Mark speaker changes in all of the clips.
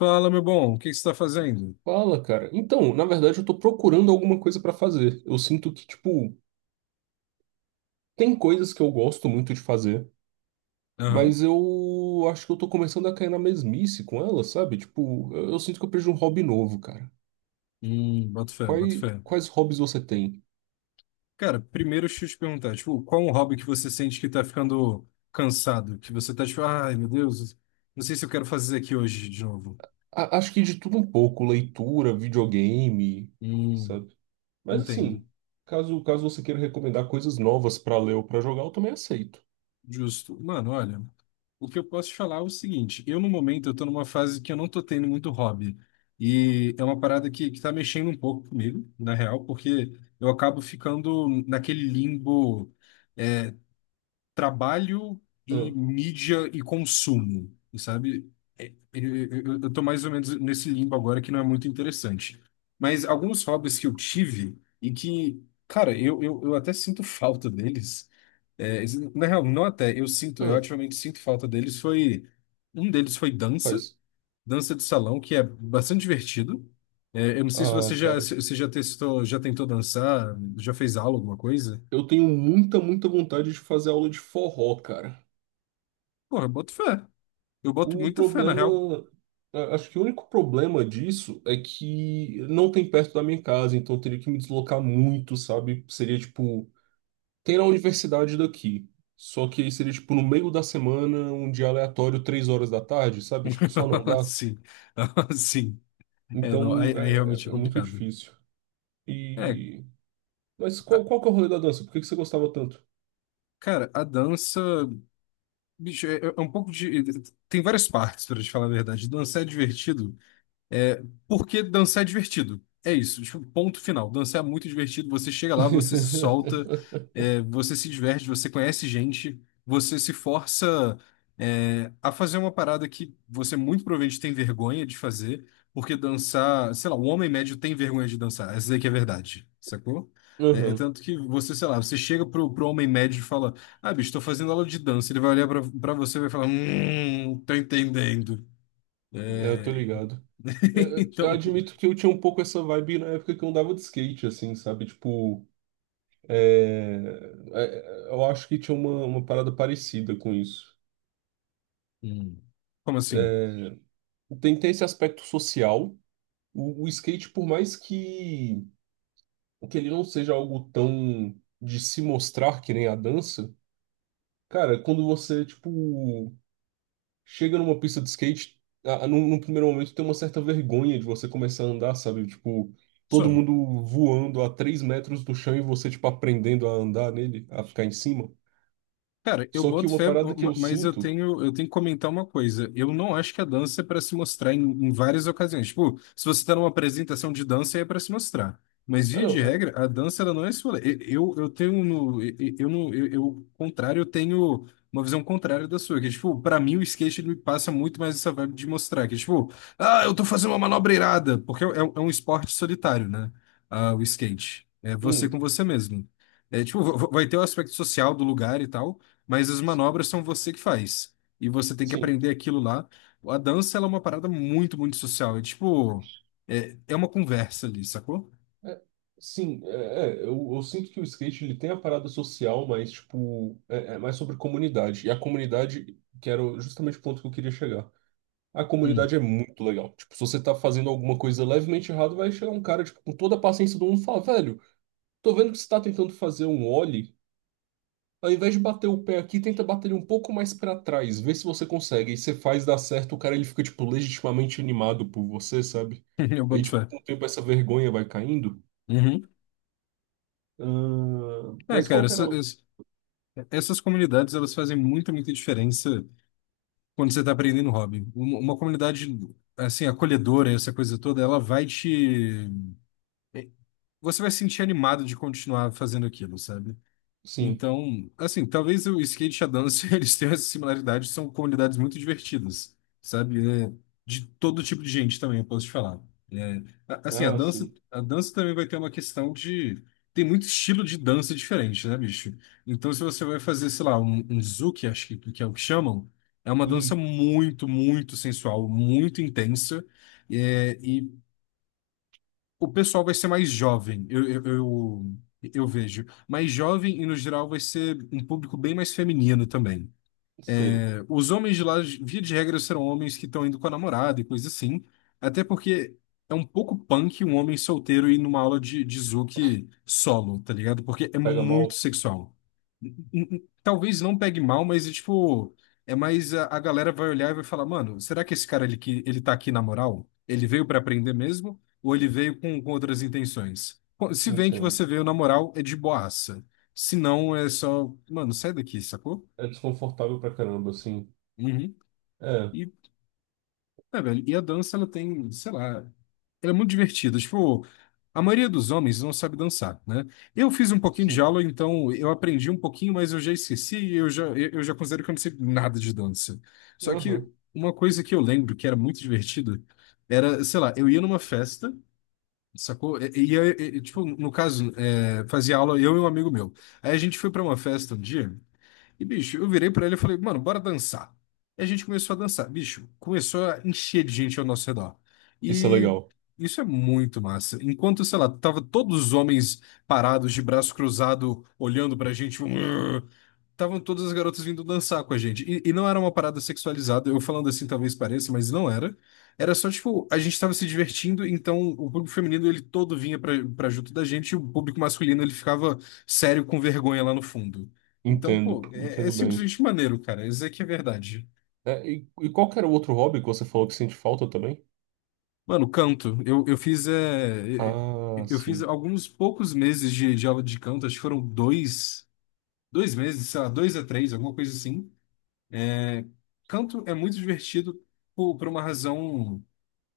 Speaker 1: Fala, meu bom, o que que você está fazendo?
Speaker 2: Fala, cara. Então, na verdade, eu tô procurando alguma coisa pra fazer. Eu sinto que, tipo, tem coisas que eu gosto muito de fazer,
Speaker 1: Aham.
Speaker 2: mas eu acho que eu tô começando a cair na mesmice com ela, sabe? Tipo, eu sinto que eu perdi um hobby novo, cara.
Speaker 1: Boto fé, boto
Speaker 2: Quais,
Speaker 1: fé.
Speaker 2: quais hobbies você tem?
Speaker 1: Cara, primeiro deixa eu te perguntar, tipo, qual é um hobby que você sente que tá ficando cansado? Que você tá tipo, ai, meu Deus, não sei se eu quero fazer aqui hoje de novo.
Speaker 2: Acho que de tudo um pouco, leitura, videogame,
Speaker 1: Hum,
Speaker 2: sabe? Mas
Speaker 1: entendo.
Speaker 2: assim, caso você queira recomendar coisas novas pra ler ou pra jogar, eu também aceito.
Speaker 1: Justo. Mano, olha, o que eu posso te falar é o seguinte, eu no momento eu tô numa fase que eu não tô tendo muito hobby. E é uma parada que tá mexendo um pouco comigo, na real, porque eu acabo ficando naquele limbo trabalho e
Speaker 2: Ah,
Speaker 1: mídia e consumo, sabe? Eu tô mais ou menos nesse limbo agora que não é muito interessante. Mas alguns hobbies que eu tive e que, cara, eu até sinto falta deles. É, Na real, não até, eu
Speaker 2: ah,
Speaker 1: ativamente sinto falta deles. Um deles foi dança,
Speaker 2: faz.
Speaker 1: dança de salão, que é bastante divertido. Eu não sei se você
Speaker 2: Ah,
Speaker 1: já,
Speaker 2: cara.
Speaker 1: se você já testou, já tentou dançar, já fez aula, alguma coisa.
Speaker 2: Eu tenho muita, muita vontade de fazer aula de forró, cara.
Speaker 1: Porra, eu boto fé. Eu boto
Speaker 2: O
Speaker 1: muita fé, na real.
Speaker 2: problema, acho que o único problema disso é que não tem perto da minha casa, então eu teria que me deslocar muito, sabe? Seria tipo, tem na universidade daqui. Só que aí seria tipo no meio da semana, um dia aleatório, 3 horas da tarde, sabe? Tipo, só não dá.
Speaker 1: Sim, sim. Não,
Speaker 2: Então
Speaker 1: aí
Speaker 2: é,
Speaker 1: realmente
Speaker 2: é-
Speaker 1: é
Speaker 2: é muito
Speaker 1: complicado.
Speaker 2: difícil.
Speaker 1: É,
Speaker 2: E mas
Speaker 1: a-
Speaker 2: qual que é o rolê da dança? Por que que você gostava tanto?
Speaker 1: Cara, a dança, bicho, é um pouco de. Tem várias partes, pra te falar a verdade. Dançar é divertido. É, Porque dançar é divertido. É isso, tipo, ponto final. Dançar é muito divertido. Você chega lá, você se solta, você se diverte, você conhece gente, você se força, a fazer uma parada que você muito provavelmente tem vergonha de fazer, porque dançar, sei lá, o homem médio tem vergonha de dançar. Essa aí que é a verdade, sacou? É
Speaker 2: Aham,
Speaker 1: tanto que você, sei lá, você chega pro homem médio e fala: Ah, bicho, tô fazendo aula de dança. Ele vai olhar pra você e vai falar: tô entendendo.
Speaker 2: é, eu tô
Speaker 1: É,
Speaker 2: ligado. Eu
Speaker 1: Então,
Speaker 2: admito que eu tinha um pouco essa vibe na época que eu andava de skate, assim, sabe? Tipo, é, é, eu acho que tinha uma parada parecida com isso.
Speaker 1: Hum. Como assim?
Speaker 2: Tem esse aspecto social. O skate, por mais que ele não seja algo tão de se mostrar que nem a dança, cara, quando você, tipo, chega numa pista de skate, num primeiro momento tem uma certa vergonha de você começar a andar, sabe? Tipo, todo
Speaker 1: Só.
Speaker 2: mundo voando a 3 metros do chão e você, tipo, aprendendo a andar nele, a ficar em cima.
Speaker 1: Cara, eu
Speaker 2: Só que
Speaker 1: boto
Speaker 2: uma
Speaker 1: fé,
Speaker 2: parada que eu
Speaker 1: mas
Speaker 2: sinto.
Speaker 1: eu tenho que comentar uma coisa. Eu não acho que a dança é para se mostrar em, em várias ocasiões. Tipo, se você está numa apresentação de dança, aí é para se mostrar. Mas,
Speaker 2: Ah,
Speaker 1: via
Speaker 2: não,
Speaker 1: de
Speaker 2: mas.
Speaker 1: regra, a dança ela não é esse rolê. E- eu tenho, no, e- eu, no, eu, Contrário, eu tenho uma visão contrária da sua. Que, tipo, para mim, o skate ele me passa muito mais essa vibe de mostrar. Que, tipo, ah, eu tô fazendo uma manobra irada. Porque é, é um esporte solitário, né? Ah, o skate. É você com
Speaker 2: Hum,
Speaker 1: você mesmo. É, tipo, vai ter o aspecto social do lugar e tal, mas as manobras são você que faz. E você tem que
Speaker 2: sim.
Speaker 1: aprender aquilo lá. A dança, ela é uma parada muito, muito social. É tipo, é uma conversa ali, sacou?
Speaker 2: É, sim, eu sinto que o skate ele tem a parada social, mas, tipo, é mais sobre comunidade. E a comunidade, que era justamente o ponto que eu queria chegar. A
Speaker 1: Hum.
Speaker 2: comunidade é muito legal. Tipo, se você tá fazendo alguma coisa levemente errado, vai chegar um cara, tipo, com toda a paciência do mundo e falar, velho, tô vendo que você tá tentando fazer um ollie. Ao invés de bater o pé aqui, tenta bater ele um pouco mais pra trás, vê se você consegue. E você faz dar certo, o cara ele fica, tipo, legitimamente animado por você, sabe?
Speaker 1: Eu
Speaker 2: Aí,
Speaker 1: boto
Speaker 2: tipo,
Speaker 1: fé.
Speaker 2: com o tempo essa vergonha vai caindo.
Speaker 1: Uhum.
Speaker 2: Ah,
Speaker 1: É,
Speaker 2: mas
Speaker 1: cara,
Speaker 2: qual que era o.
Speaker 1: essas comunidades, elas fazem muita, muita diferença quando você tá aprendendo hobby. Uma comunidade, assim, acolhedora, essa coisa toda, ela vai te... é, Você vai se sentir animado de continuar fazendo aquilo, sabe?
Speaker 2: Sim.
Speaker 1: Então, assim, talvez o skate e a dança eles tenham essa similaridade, são comunidades muito divertidas, sabe? É, de todo tipo de gente também, eu posso te falar. É, assim,
Speaker 2: Ah, sim.
Speaker 1: a dança também vai ter uma questão de. Tem muito estilo de dança diferente, né, bicho? Então, se você vai fazer, sei lá, um zouk, acho que é o que chamam, é uma dança
Speaker 2: Isso,
Speaker 1: muito, muito sensual, muito intensa, o pessoal vai ser mais jovem, eu vejo. Mais jovem e, no geral, vai ser um público bem mais feminino também.
Speaker 2: sei.
Speaker 1: Os homens de lá, via de regra, serão homens que estão indo com a namorada e coisa assim. Até porque é um pouco punk um homem solteiro ir numa aula de Zouk solo, tá ligado? Porque é
Speaker 2: Pega
Speaker 1: muito
Speaker 2: mal?
Speaker 1: sexual. Talvez não pegue mal, mas é tipo, é mais a galera vai olhar e vai falar, mano, será que esse cara ele, ele tá aqui na moral? Ele veio pra aprender mesmo? Ou ele veio com outras intenções? Pô, se vem que
Speaker 2: Entendo.
Speaker 1: você veio na moral, é de boaça. Se não, é só, mano, sai daqui, sacou?
Speaker 2: É desconfortável pra caramba, assim.
Speaker 1: Uhum.
Speaker 2: É,
Speaker 1: E, Velho, e a dança, ela tem, sei lá, ela é muito divertido. Tipo, a maioria dos homens não sabe dançar, né? Eu fiz um pouquinho de
Speaker 2: sim.
Speaker 1: aula, então eu aprendi um pouquinho, mas eu já esqueci e eu já, eu já considero que eu não sei nada de dança. Só que
Speaker 2: Aham.
Speaker 1: uma coisa que eu lembro que era muito divertida era, sei lá, eu ia numa festa, sacou? E, tipo, no caso, fazia aula eu e um amigo meu. Aí a gente foi pra uma festa um dia e, bicho, eu virei pra ele e falei, mano, bora dançar. E a gente começou a dançar. Bicho, começou a encher de gente ao nosso redor.
Speaker 2: Isso é
Speaker 1: E
Speaker 2: legal.
Speaker 1: isso é muito massa. Enquanto, sei lá, tava todos os homens parados, de braço cruzado, olhando pra gente, "Urgh", estavam todas as garotas vindo dançar com a gente. E não era uma parada sexualizada, eu falando assim talvez pareça, mas não era. Era só, tipo, a gente tava se divertindo, então o público feminino, ele todo vinha pra junto da gente, e o público masculino, ele ficava sério com vergonha lá no fundo. Então,
Speaker 2: Entendo,
Speaker 1: pô, é, é
Speaker 2: entendo bem.
Speaker 1: simplesmente maneiro, cara. Isso aqui é verdade.
Speaker 2: É, e qual que era o outro hobby que você falou que sente falta também?
Speaker 1: Mano, canto.
Speaker 2: Ah,
Speaker 1: Eu fiz
Speaker 2: sim.
Speaker 1: alguns poucos meses de aula de canto, acho que foram 2 meses, sei lá, 2 a 3, alguma coisa assim. É, canto é muito divertido por uma razão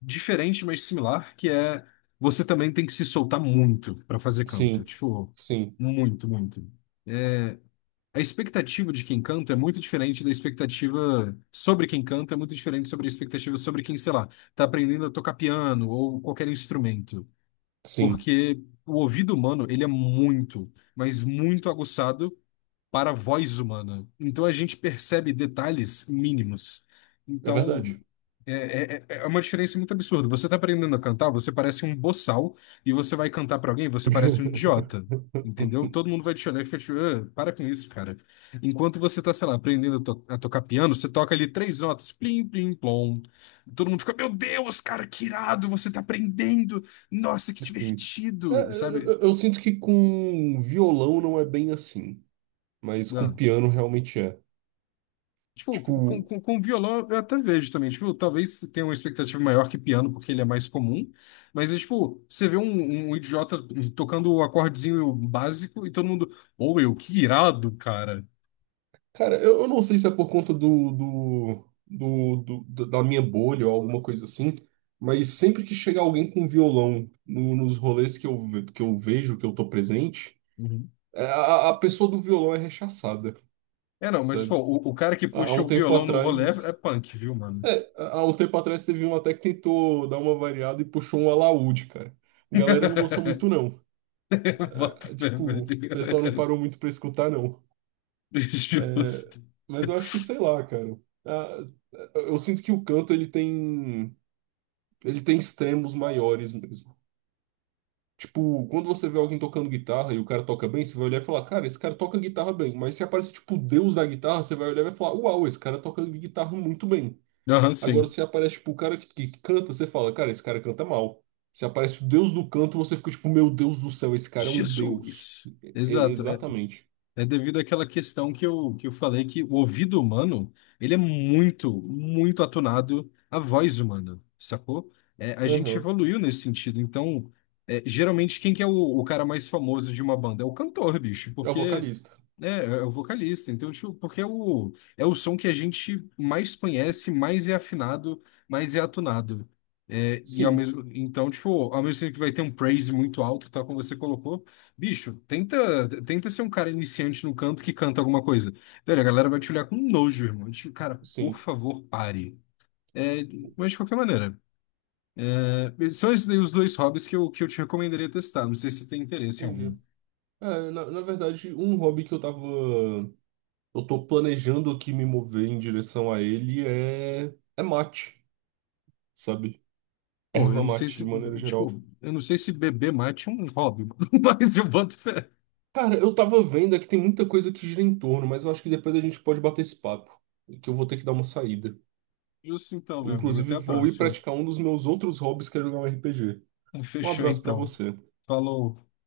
Speaker 1: diferente, mas similar, que é você também tem que se soltar muito para fazer canto.
Speaker 2: Sim,
Speaker 1: Tipo,
Speaker 2: sim,
Speaker 1: muito, muito. A expectativa de quem canta é muito diferente da expectativa sobre quem canta, é muito diferente sobre a expectativa sobre quem, sei lá, tá aprendendo a tocar piano ou qualquer instrumento.
Speaker 2: sim.
Speaker 1: Porque o ouvido humano, ele é muito, mas muito aguçado para a voz humana. Então a gente percebe detalhes mínimos.
Speaker 2: É verdade.
Speaker 1: Então é uma diferença muito absurda. Você está aprendendo a cantar, você parece um boçal, e você vai cantar para alguém, você parece um idiota. Entendeu? Todo mundo vai te olhar e fica tipo, "Ah, para com isso, cara." Enquanto você tá, sei lá, aprendendo a, a tocar piano, você toca ali três notas, plim, plim, plom. Todo mundo fica, meu Deus, cara, que irado, você tá aprendendo. Nossa, que
Speaker 2: Sim. É,
Speaker 1: divertido,
Speaker 2: eu,
Speaker 1: sabe?
Speaker 2: eu- eu sinto que com violão não é bem assim, mas com piano realmente é.
Speaker 1: Tipo,
Speaker 2: Tipo,
Speaker 1: com violão eu até vejo também. Tipo, talvez tenha uma expectativa maior que piano, porque ele é mais comum. Mas, é, tipo, você vê um, um idiota tocando o acordezinho básico e todo mundo, ou eu, que irado, cara.
Speaker 2: cara, eu não sei se é por conta da minha bolha ou alguma coisa assim, mas sempre que chega alguém com violão nos rolês que eu vejo, que eu tô presente,
Speaker 1: Uhum.
Speaker 2: a pessoa do violão é rechaçada,
Speaker 1: É, não, mas, pô,
Speaker 2: sabe?
Speaker 1: o cara que
Speaker 2: Há
Speaker 1: puxa
Speaker 2: um
Speaker 1: o
Speaker 2: tempo
Speaker 1: violão no rolê
Speaker 2: atrás.
Speaker 1: é punk, viu, mano?
Speaker 2: É, há um tempo atrás teve um até que tentou dar uma variada e puxou um alaúde, cara. A galera não gostou muito, não.
Speaker 1: Bota
Speaker 2: É,
Speaker 1: fé,
Speaker 2: tipo, o pessoal não
Speaker 1: velho.
Speaker 2: parou muito pra escutar, não. É,
Speaker 1: Justo.
Speaker 2: mas eu acho que, sei lá, cara. Ah, eu sinto que o canto ele tem, extremos maiores mesmo. Tipo, quando você vê alguém tocando guitarra e o cara toca bem, você vai olhar e falar, cara, esse cara toca guitarra bem. Mas se aparece, tipo, o deus da guitarra, você vai olhar e vai falar, uau, esse cara toca guitarra muito bem.
Speaker 1: Aham,
Speaker 2: Agora,
Speaker 1: sim.
Speaker 2: se aparece, tipo, o cara que canta, você fala, cara, esse cara canta mal. Se aparece o deus do canto, você fica, tipo, meu Deus do céu, esse cara é um deus.
Speaker 1: Jesus.
Speaker 2: E- e-
Speaker 1: Exato.
Speaker 2: exatamente.
Speaker 1: É devido àquela questão que eu falei que o ouvido humano, ele é muito, muito atunado à voz humana, sacou? É, a gente
Speaker 2: Aham.
Speaker 1: evoluiu nesse sentido. Então, é, geralmente, quem que é o cara mais famoso de uma banda? É o cantor, bicho,
Speaker 2: É o
Speaker 1: porque
Speaker 2: vocalista.
Speaker 1: né, é o vocalista. Então, tipo, porque é o, é o som que a gente mais conhece, mais é afinado, mais é atunado. É, e ao
Speaker 2: Sim,
Speaker 1: mesmo, então, tipo, ao mesmo tempo que vai ter um praise muito alto, tal como você colocou, bicho, tenta ser um cara iniciante no canto que canta alguma coisa. Velho, a galera vai te olhar com nojo, irmão. Tipo, cara, por
Speaker 2: sim.
Speaker 1: favor, pare. É, mas de qualquer maneira, é, são esses daí os dois hobbies que eu te recomendaria testar. Não sei se você tem interesse em algum.
Speaker 2: Entendi. É, na verdade, um hobby que eu tava. Eu tô planejando aqui me mover em direção a ele é. É mate, sabe?
Speaker 1: Pô, eu
Speaker 2: Erva
Speaker 1: não sei
Speaker 2: mate,
Speaker 1: se,
Speaker 2: de maneira geral.
Speaker 1: tipo, eu não sei se beber mate é um hobby, mas eu boto fé.
Speaker 2: Cara, eu tava vendo é que tem muita coisa que gira em torno, mas eu acho que depois a gente pode bater esse papo. Que eu vou ter que dar uma saída.
Speaker 1: Justo então, meu amigo. Até
Speaker 2: Inclusive,
Speaker 1: a
Speaker 2: vou ir
Speaker 1: próxima.
Speaker 2: praticar um dos meus outros hobbies, que é jogar um RPG. Um
Speaker 1: Fechou
Speaker 2: abraço pra
Speaker 1: então.
Speaker 2: você.
Speaker 1: Falou.